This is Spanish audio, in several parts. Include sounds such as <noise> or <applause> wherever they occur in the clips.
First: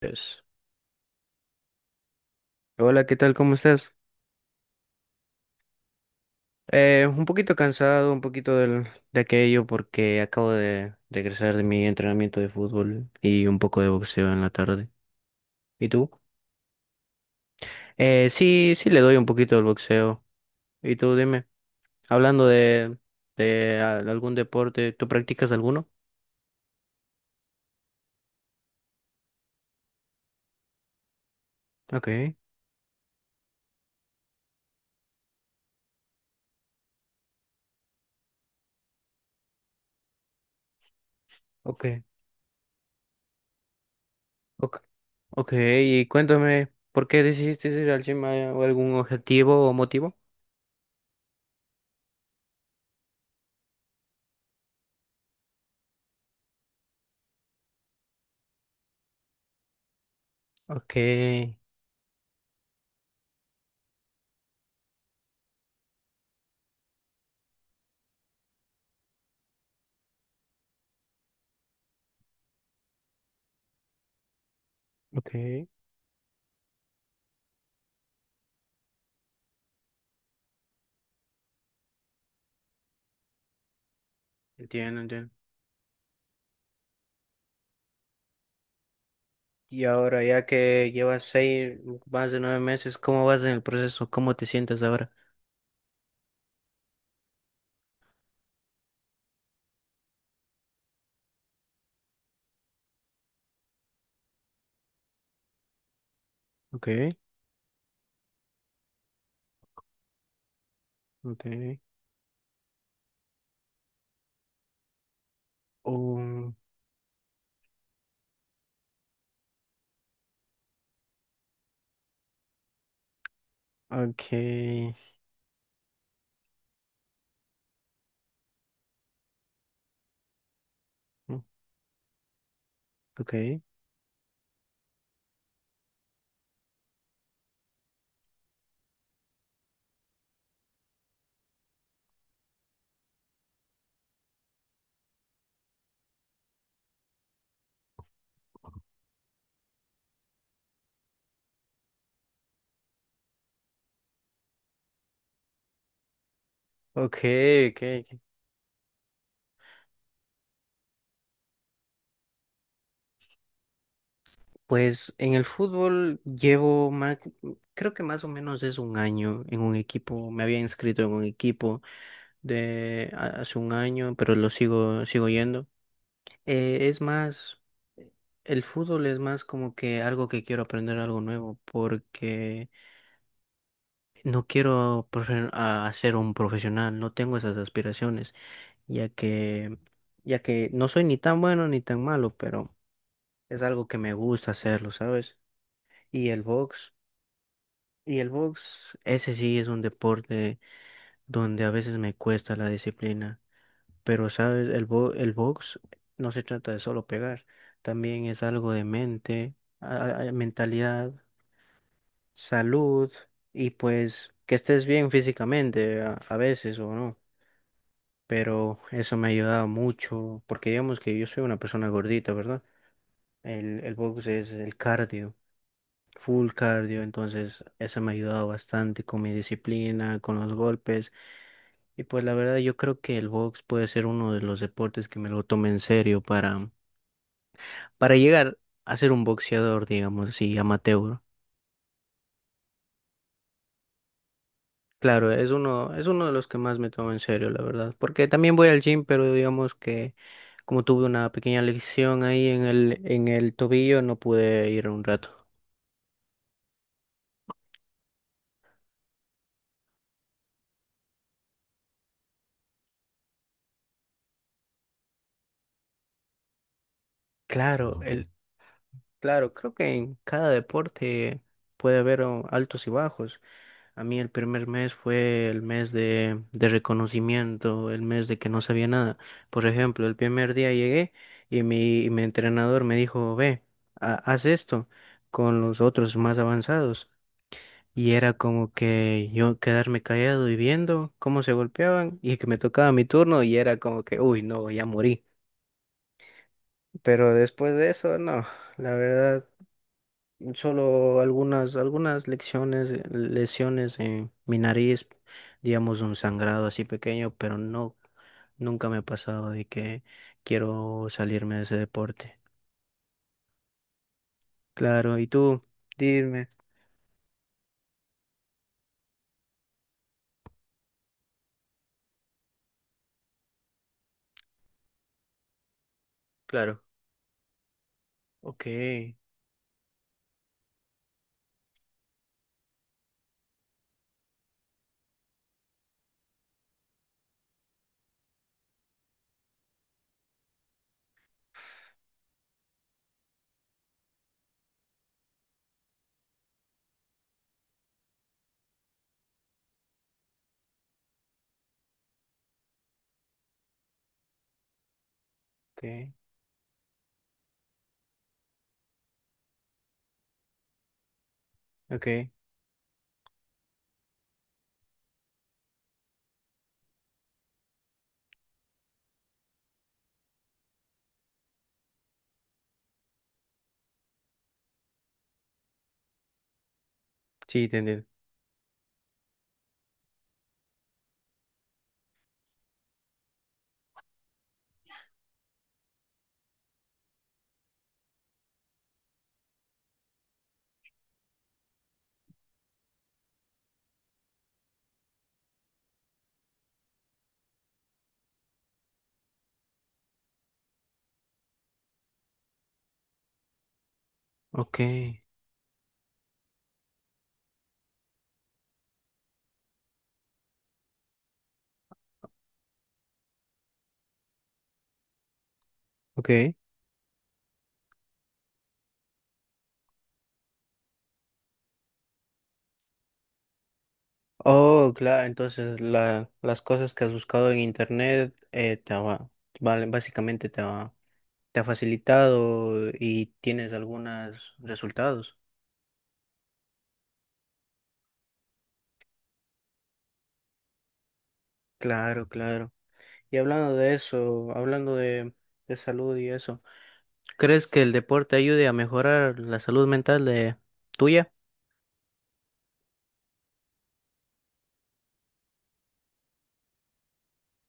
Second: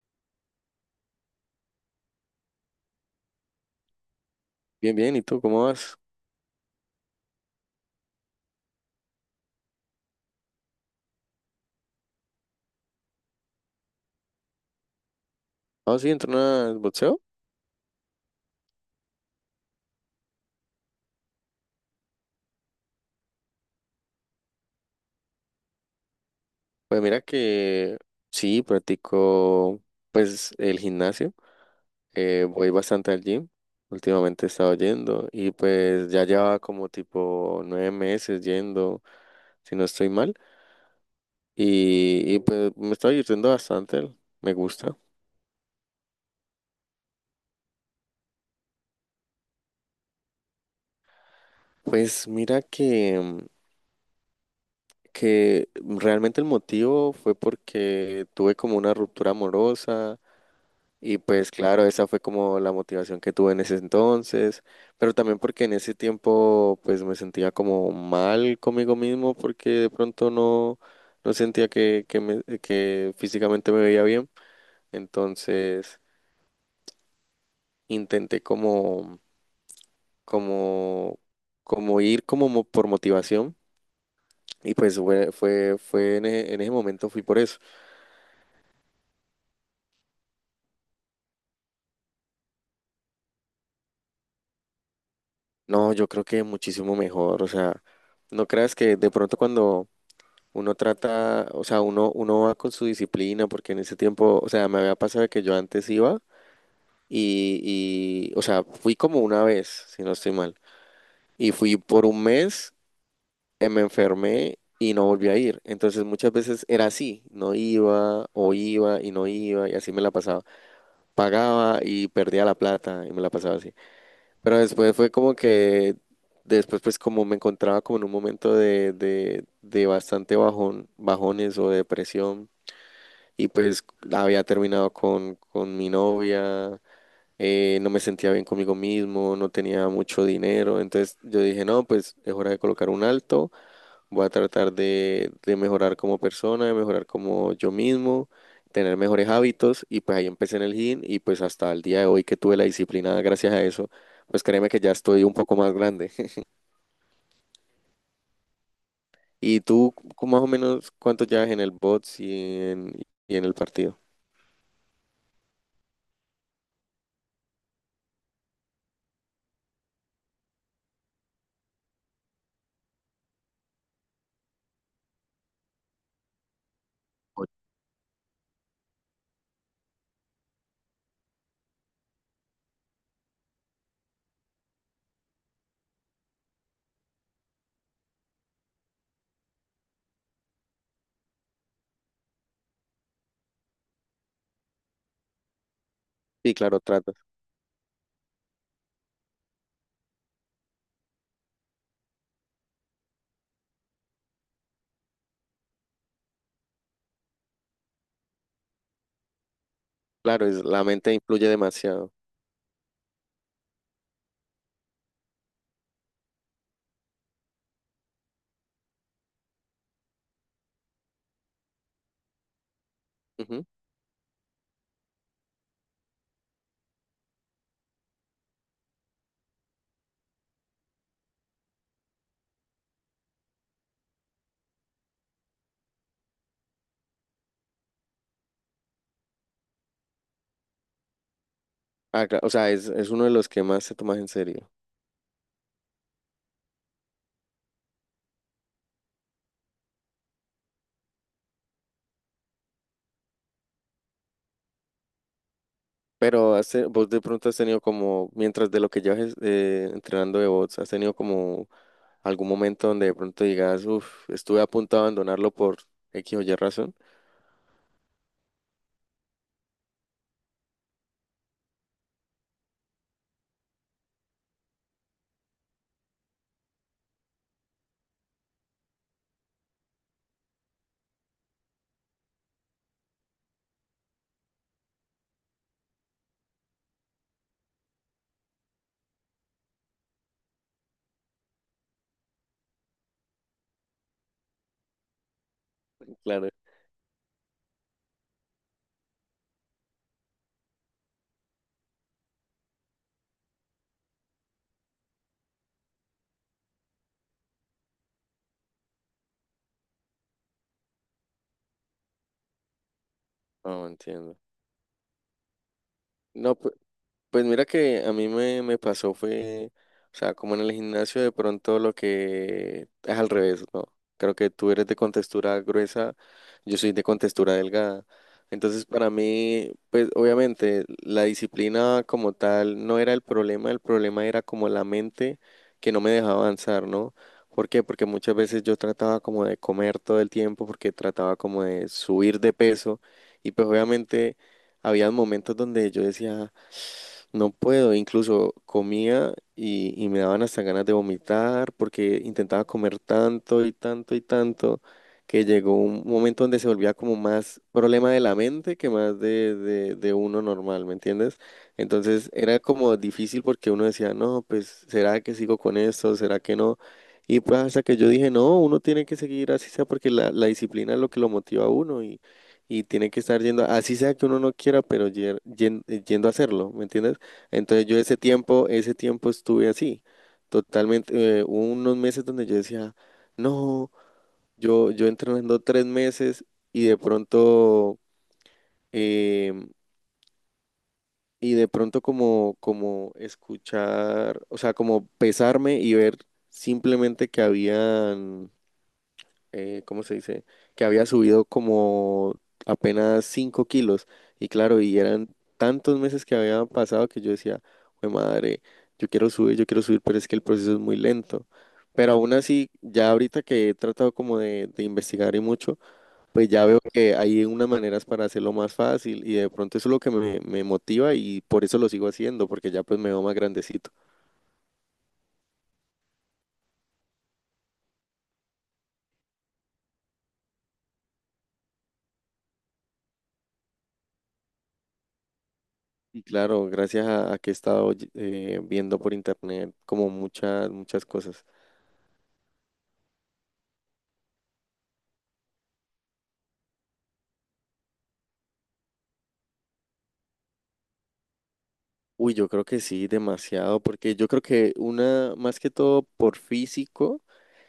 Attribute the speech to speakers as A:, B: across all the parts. A: Pues, hola, ¿qué tal? ¿Cómo estás?
B: Bien, bien, ¿y tú cómo vas?
A: Un poquito cansado, un poquito de aquello porque acabo de regresar de mi entrenamiento de fútbol y un poco de boxeo en la tarde. ¿Y
B: Ah,
A: tú?
B: sí, ¿entrenas boxeo?
A: Sí, le doy un poquito al boxeo. ¿Y tú, dime? Hablando de, algún deporte, ¿tú practicas alguno?
B: Pues mira que sí, practico pues el gimnasio,
A: Ok,
B: voy bastante al gym, últimamente he estado yendo y pues ya llevaba como tipo 9 meses yendo, si no estoy mal,
A: ok,
B: y pues me está divirtiendo bastante, me
A: ok,
B: gusta.
A: ok. Y cuéntame, ¿por qué decidiste ir al gym? ¿Hay algún objetivo o motivo?
B: Pues mira que, que realmente el motivo fue porque tuve como una ruptura amorosa.
A: Ok,
B: Y pues claro, esa fue como la motivación que tuve en ese entonces, pero también porque en ese tiempo pues me sentía como mal conmigo mismo porque de pronto no sentía que físicamente me veía bien,
A: ok.
B: entonces intenté como, como ir como por motivación y pues
A: Entiendo, entiendo.
B: fue en ese momento fui por eso.
A: Y ahora, ya que llevas seis, más de nueve meses, ¿cómo vas en el proceso? ¿Cómo te sientes ahora?
B: No, yo creo que muchísimo mejor, o sea, no creas que de pronto cuando uno trata, o sea, uno va con su disciplina, porque en ese tiempo, o sea, me había pasado que yo antes iba
A: Ok,
B: y, o sea, fui como una vez, si no estoy mal,
A: ok,
B: y fui por un mes, me enfermé y no volví a ir. Entonces muchas
A: um,
B: veces era así, no iba o iba y no iba y así me la pasaba. Pagaba y perdía la plata y me la pasaba así.
A: ok,
B: Pero después fue como que, después pues como me encontraba como en un momento de bastante bajón,
A: mm,
B: bajones o depresión. Y
A: ok,
B: pues había terminado con mi novia, no me sentía bien conmigo mismo, no tenía mucho dinero. Entonces yo dije, no, pues es hora de colocar un alto, voy a tratar de mejorar como persona, de mejorar como yo mismo, tener mejores hábitos. Y pues ahí empecé en el gym y pues hasta el día de hoy que tuve la disciplina gracias a eso, pues créeme que ya estoy un poco más grande. <laughs>
A: ok, ok. Ok.
B: ¿Y tú más o menos cuánto llevas en el bots y en, y en el partido?
A: Pues en el fútbol llevo más, creo que más o menos es un año en un equipo. Me había inscrito en un equipo hace un año, pero lo sigo, sigo yendo. Es
B: Ocho.
A: más, el fútbol es más como que algo que quiero aprender algo nuevo, porque no quiero profe- a ser un profesional, no tengo esas aspiraciones, ya que, ya que no soy ni tan bueno ni tan malo, pero es algo que me gusta hacerlo, ¿sabes? Y el
B: Sí, claro,
A: box,
B: trato.
A: y el box, ese sí es un deporte donde a veces me cuesta la disciplina, pero ¿sabes? El box no se trata de solo pegar, también es algo de mente,
B: Claro, la mente
A: mentalidad,
B: influye demasiado.
A: salud y pues que estés bien físicamente a veces o no. Pero eso me ha ayudado mucho, porque digamos que yo soy una persona gordita, ¿verdad?
B: Ujú.
A: El box es el cardio, full cardio, entonces eso me ha ayudado bastante con mi disciplina, con los golpes, y pues la verdad yo creo que el box puede ser uno de los deportes que me lo tome en serio para llegar a ser un boxeador, digamos así, amateur.
B: O sea, es uno de los que más se toma en serio.
A: Claro, es uno de los que más me tomo en serio, la verdad. Porque también voy al gym, pero digamos que como tuve una pequeña lesión ahí en el tobillo, no pude ir un rato.
B: Pero has vos de pronto has tenido como, mientras de lo que llevas entrenando de bots, has tenido como algún momento donde de pronto digas, uff, estuve a punto de abandonarlo por X o Y razón.
A: Claro, el, claro, creo que en cada deporte puede haber oh, altos y bajos. A mí el primer mes fue el mes de reconocimiento, el mes de que no sabía nada. Por ejemplo, el primer día llegué y mi entrenador me dijo, ve, haz esto con los otros más avanzados. Y era como que yo quedarme callado y viendo cómo se golpeaban y que me tocaba mi turno y era como que, uy, no, ya morí.
B: Claro.
A: Pero después de eso, no, la verdad, solo algunas lesiones en mi nariz, digamos un sangrado así pequeño, pero no, nunca me ha pasado de que quiero salirme de ese deporte.
B: No, entiendo.
A: Claro, ¿y tú? Dime.
B: No, pues. Pues mira que a mí me pasó fue, o sea, como en el gimnasio de pronto lo que es al revés, ¿no? Creo que tú eres de contextura gruesa, yo
A: Claro.
B: soy de contextura delgada.
A: Ok,
B: Entonces para mí, pues obviamente la disciplina como tal no era el problema era como la mente que no me dejaba avanzar, ¿no? ¿Por qué? Porque muchas veces yo trataba como de comer todo el tiempo, porque trataba como de subir de peso y pues obviamente había momentos donde yo decía. No puedo, incluso comía y me daban hasta ganas de vomitar porque intentaba comer tanto y tanto y tanto que llegó
A: ok,
B: un momento donde se volvía como más problema de la mente que más de uno normal, ¿me entiendes?
A: ok.
B: Entonces era como difícil porque uno decía, no, pues ¿será que sigo con esto? ¿Será que no? Y pues hasta que yo dije, no, uno tiene que seguir así sea porque la disciplina es lo que lo motiva a uno y tiene que estar yendo, así sea que uno no quiera, pero yendo a hacerlo, ¿me entiendes?
A: Sí,
B: Entonces yo
A: entendido.
B: ese tiempo estuve así, totalmente, hubo unos meses donde yo decía, no, yo entrenando 3 meses y em, de pronto como escuchar, o sea, como pesarme y ver simplemente que habían ¿cómo se dice? Que había subido como apenas 5 kilos. Y
A: Ok,
B: claro, y eran tantos meses que habían pasado que yo decía, "Jue madre, yo quiero subir, pero es que el proceso es muy lento. Pero aún así, ya ahorita que he tratado como de investigar y mucho, pues
A: ok.
B: ya veo que hay unas maneras para hacerlo más fácil y de pronto eso es lo que me motiva y por eso lo sigo haciendo, porque ya pues me veo más grandecito.
A: Oh, claro, entonces la, las cosas que has buscado en internet te va, vale, básicamente te ha facilitado y tienes algunos resultados.
B: Y claro, gracias a que he estado viendo por internet como muchas, muchas cosas.
A: Claro, claro. Y hablando de eso, hablando de salud y eso, ¿crees que el deporte ayude a mejorar la salud mental de tuya?
B: Uy, yo creo que sí, demasiado, porque yo creo que una, más que todo por físico,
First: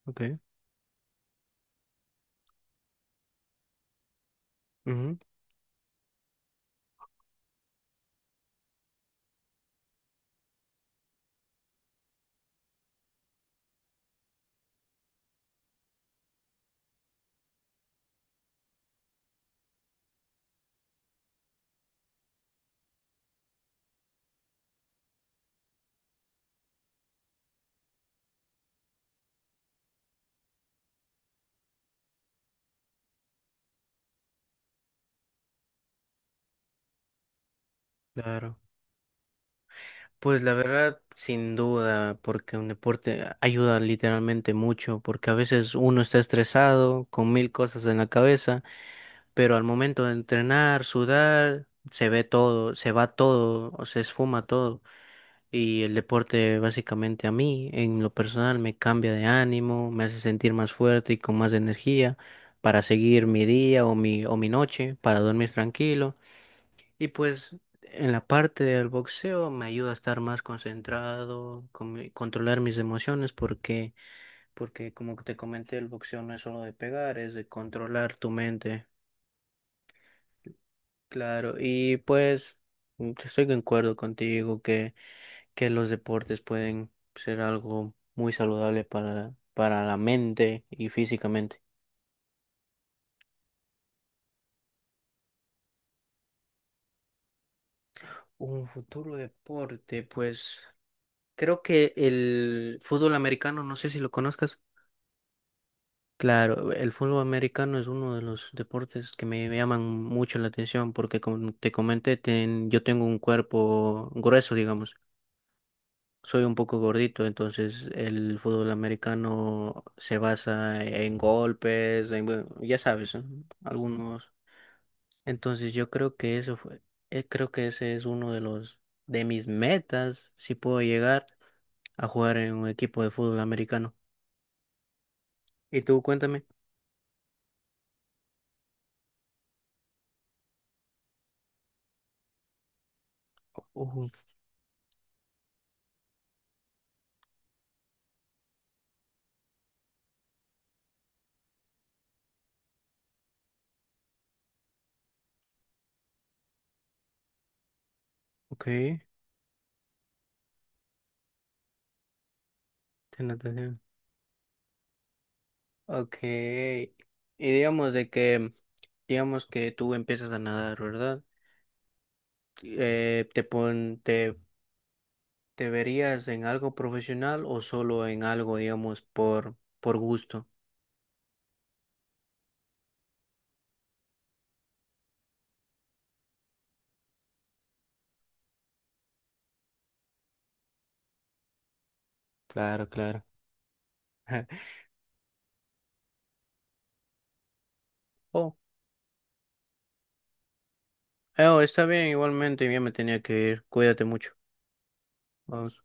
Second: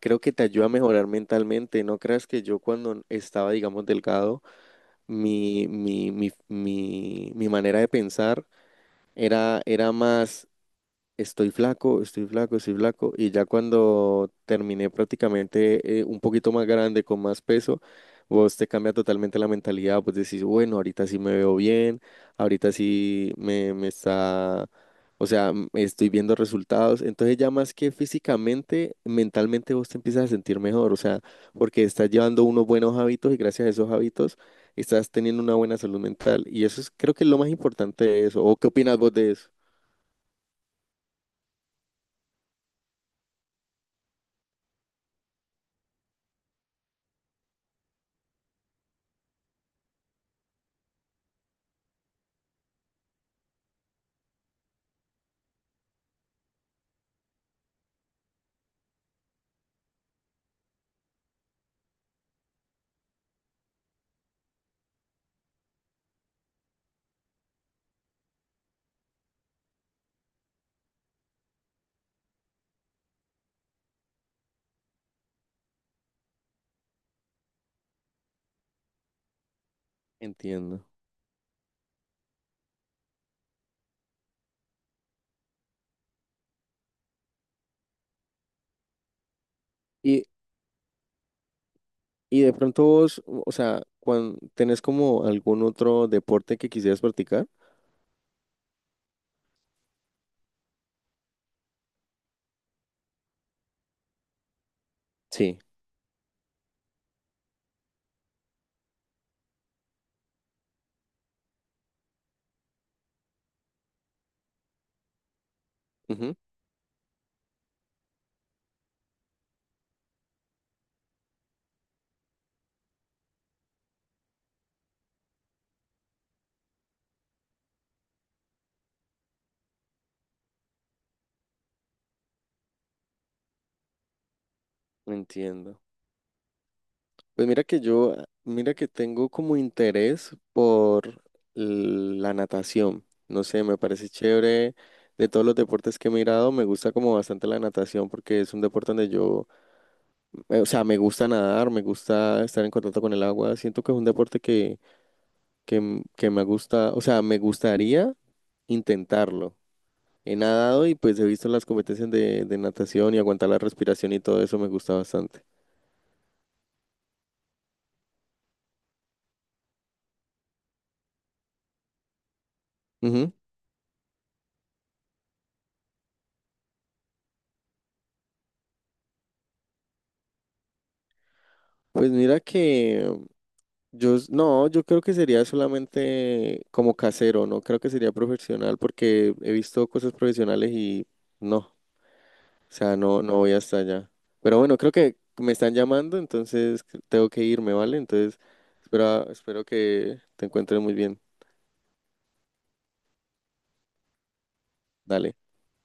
B: creo que
A: Okay.
B: te ayuda a mejorar mentalmente. No creas que yo cuando estaba, digamos, delgado,
A: Ujú,
B: mi manera de pensar era más estoy flaco, estoy flaco, estoy flaco. Y ya cuando terminé prácticamente un poquito más grande, con más peso, vos te cambia totalmente la mentalidad. Pues decís, bueno, ahorita sí me veo bien, ahorita sí me está, o sea, estoy viendo resultados. Entonces ya más que físicamente, mentalmente vos te empiezas a sentir mejor, o sea, porque estás llevando unos buenos hábitos y gracias a esos hábitos estás teniendo una buena salud mental. Y eso es, creo que es lo más importante de eso. ¿O
A: claro.
B: qué opinas vos de eso?
A: Pues la verdad, sin duda, porque un deporte ayuda literalmente mucho, porque a veces uno está estresado con mil cosas en la cabeza, pero al momento de entrenar, sudar, se va todo, o se esfuma todo. Y el deporte básicamente a mí, en lo personal, me cambia de ánimo, me hace sentir más fuerte y con más energía para seguir mi día o mi noche, para dormir tranquilo. Y pues en la parte del boxeo me ayuda a estar más concentrado, controlar mis emociones, porque como te comenté, el boxeo no es solo de pegar, es de controlar tu mente.
B: Entiendo.
A: Claro, y pues estoy de acuerdo contigo que los deportes pueden ser algo muy saludable para la
B: y
A: mente y físicamente.
B: Y de pronto vos, o sea, ¿cuando tenés como algún otro deporte que quisieras practicar?
A: Un futuro deporte, pues creo que el fútbol americano, no sé si lo conozcas.
B: Sí,
A: Claro, el fútbol americano es uno de los deportes que me llaman mucho la atención porque como te comenté, yo tengo un cuerpo grueso, digamos,
B: ujú,
A: soy un poco gordito, entonces el fútbol americano se basa en golpes, en, bueno, ya sabes, ¿eh? Algunos. Entonces yo creo que eso fue, creo que ese es uno de los, de mis metas, si puedo llegar a jugar en un equipo de fútbol americano.
B: entiendo.
A: ¿Y tú, cuéntame?
B: Pues mira que ah, mira que tengo como interés por la natación. No sé, me parece
A: Ujú,
B: chévere. De todos los deportes que he mirado, me gusta como bastante la natación porque es un deporte donde o sea, me gusta nadar, me gusta estar en contacto con el agua. Siento que es un deporte que me gusta, o sea, me gustaría
A: ok.
B: intentarlo. He nadado y pues he visto las competencias de natación y
A: Ten
B: aguantar la
A: atención.
B: respiración y todo eso me gusta bastante.
A: Ok. Y digamos de que, digamos que tú empiezas a nadar, ¿verdad? Eh,
B: Ujú.
A: te pon, te, Te verías en algo profesional o solo en algo, digamos, por gusto.
B: Pues mira que no, yo creo que sería solamente como casero, no creo que sería profesional porque he visto cosas profesionales y no, o
A: Claro,
B: sea, no,
A: claro.
B: no voy hasta allá. Pero
A: <laughs>
B: bueno, creo que me están llamando, entonces tengo que irme, ¿vale? Entonces,
A: Oh,
B: espero que te encuentres muy bien.
A: oh, está bien, igualmente, ya me tenía que ir. Cuídate mucho.
B: Dale.
A: Vamos.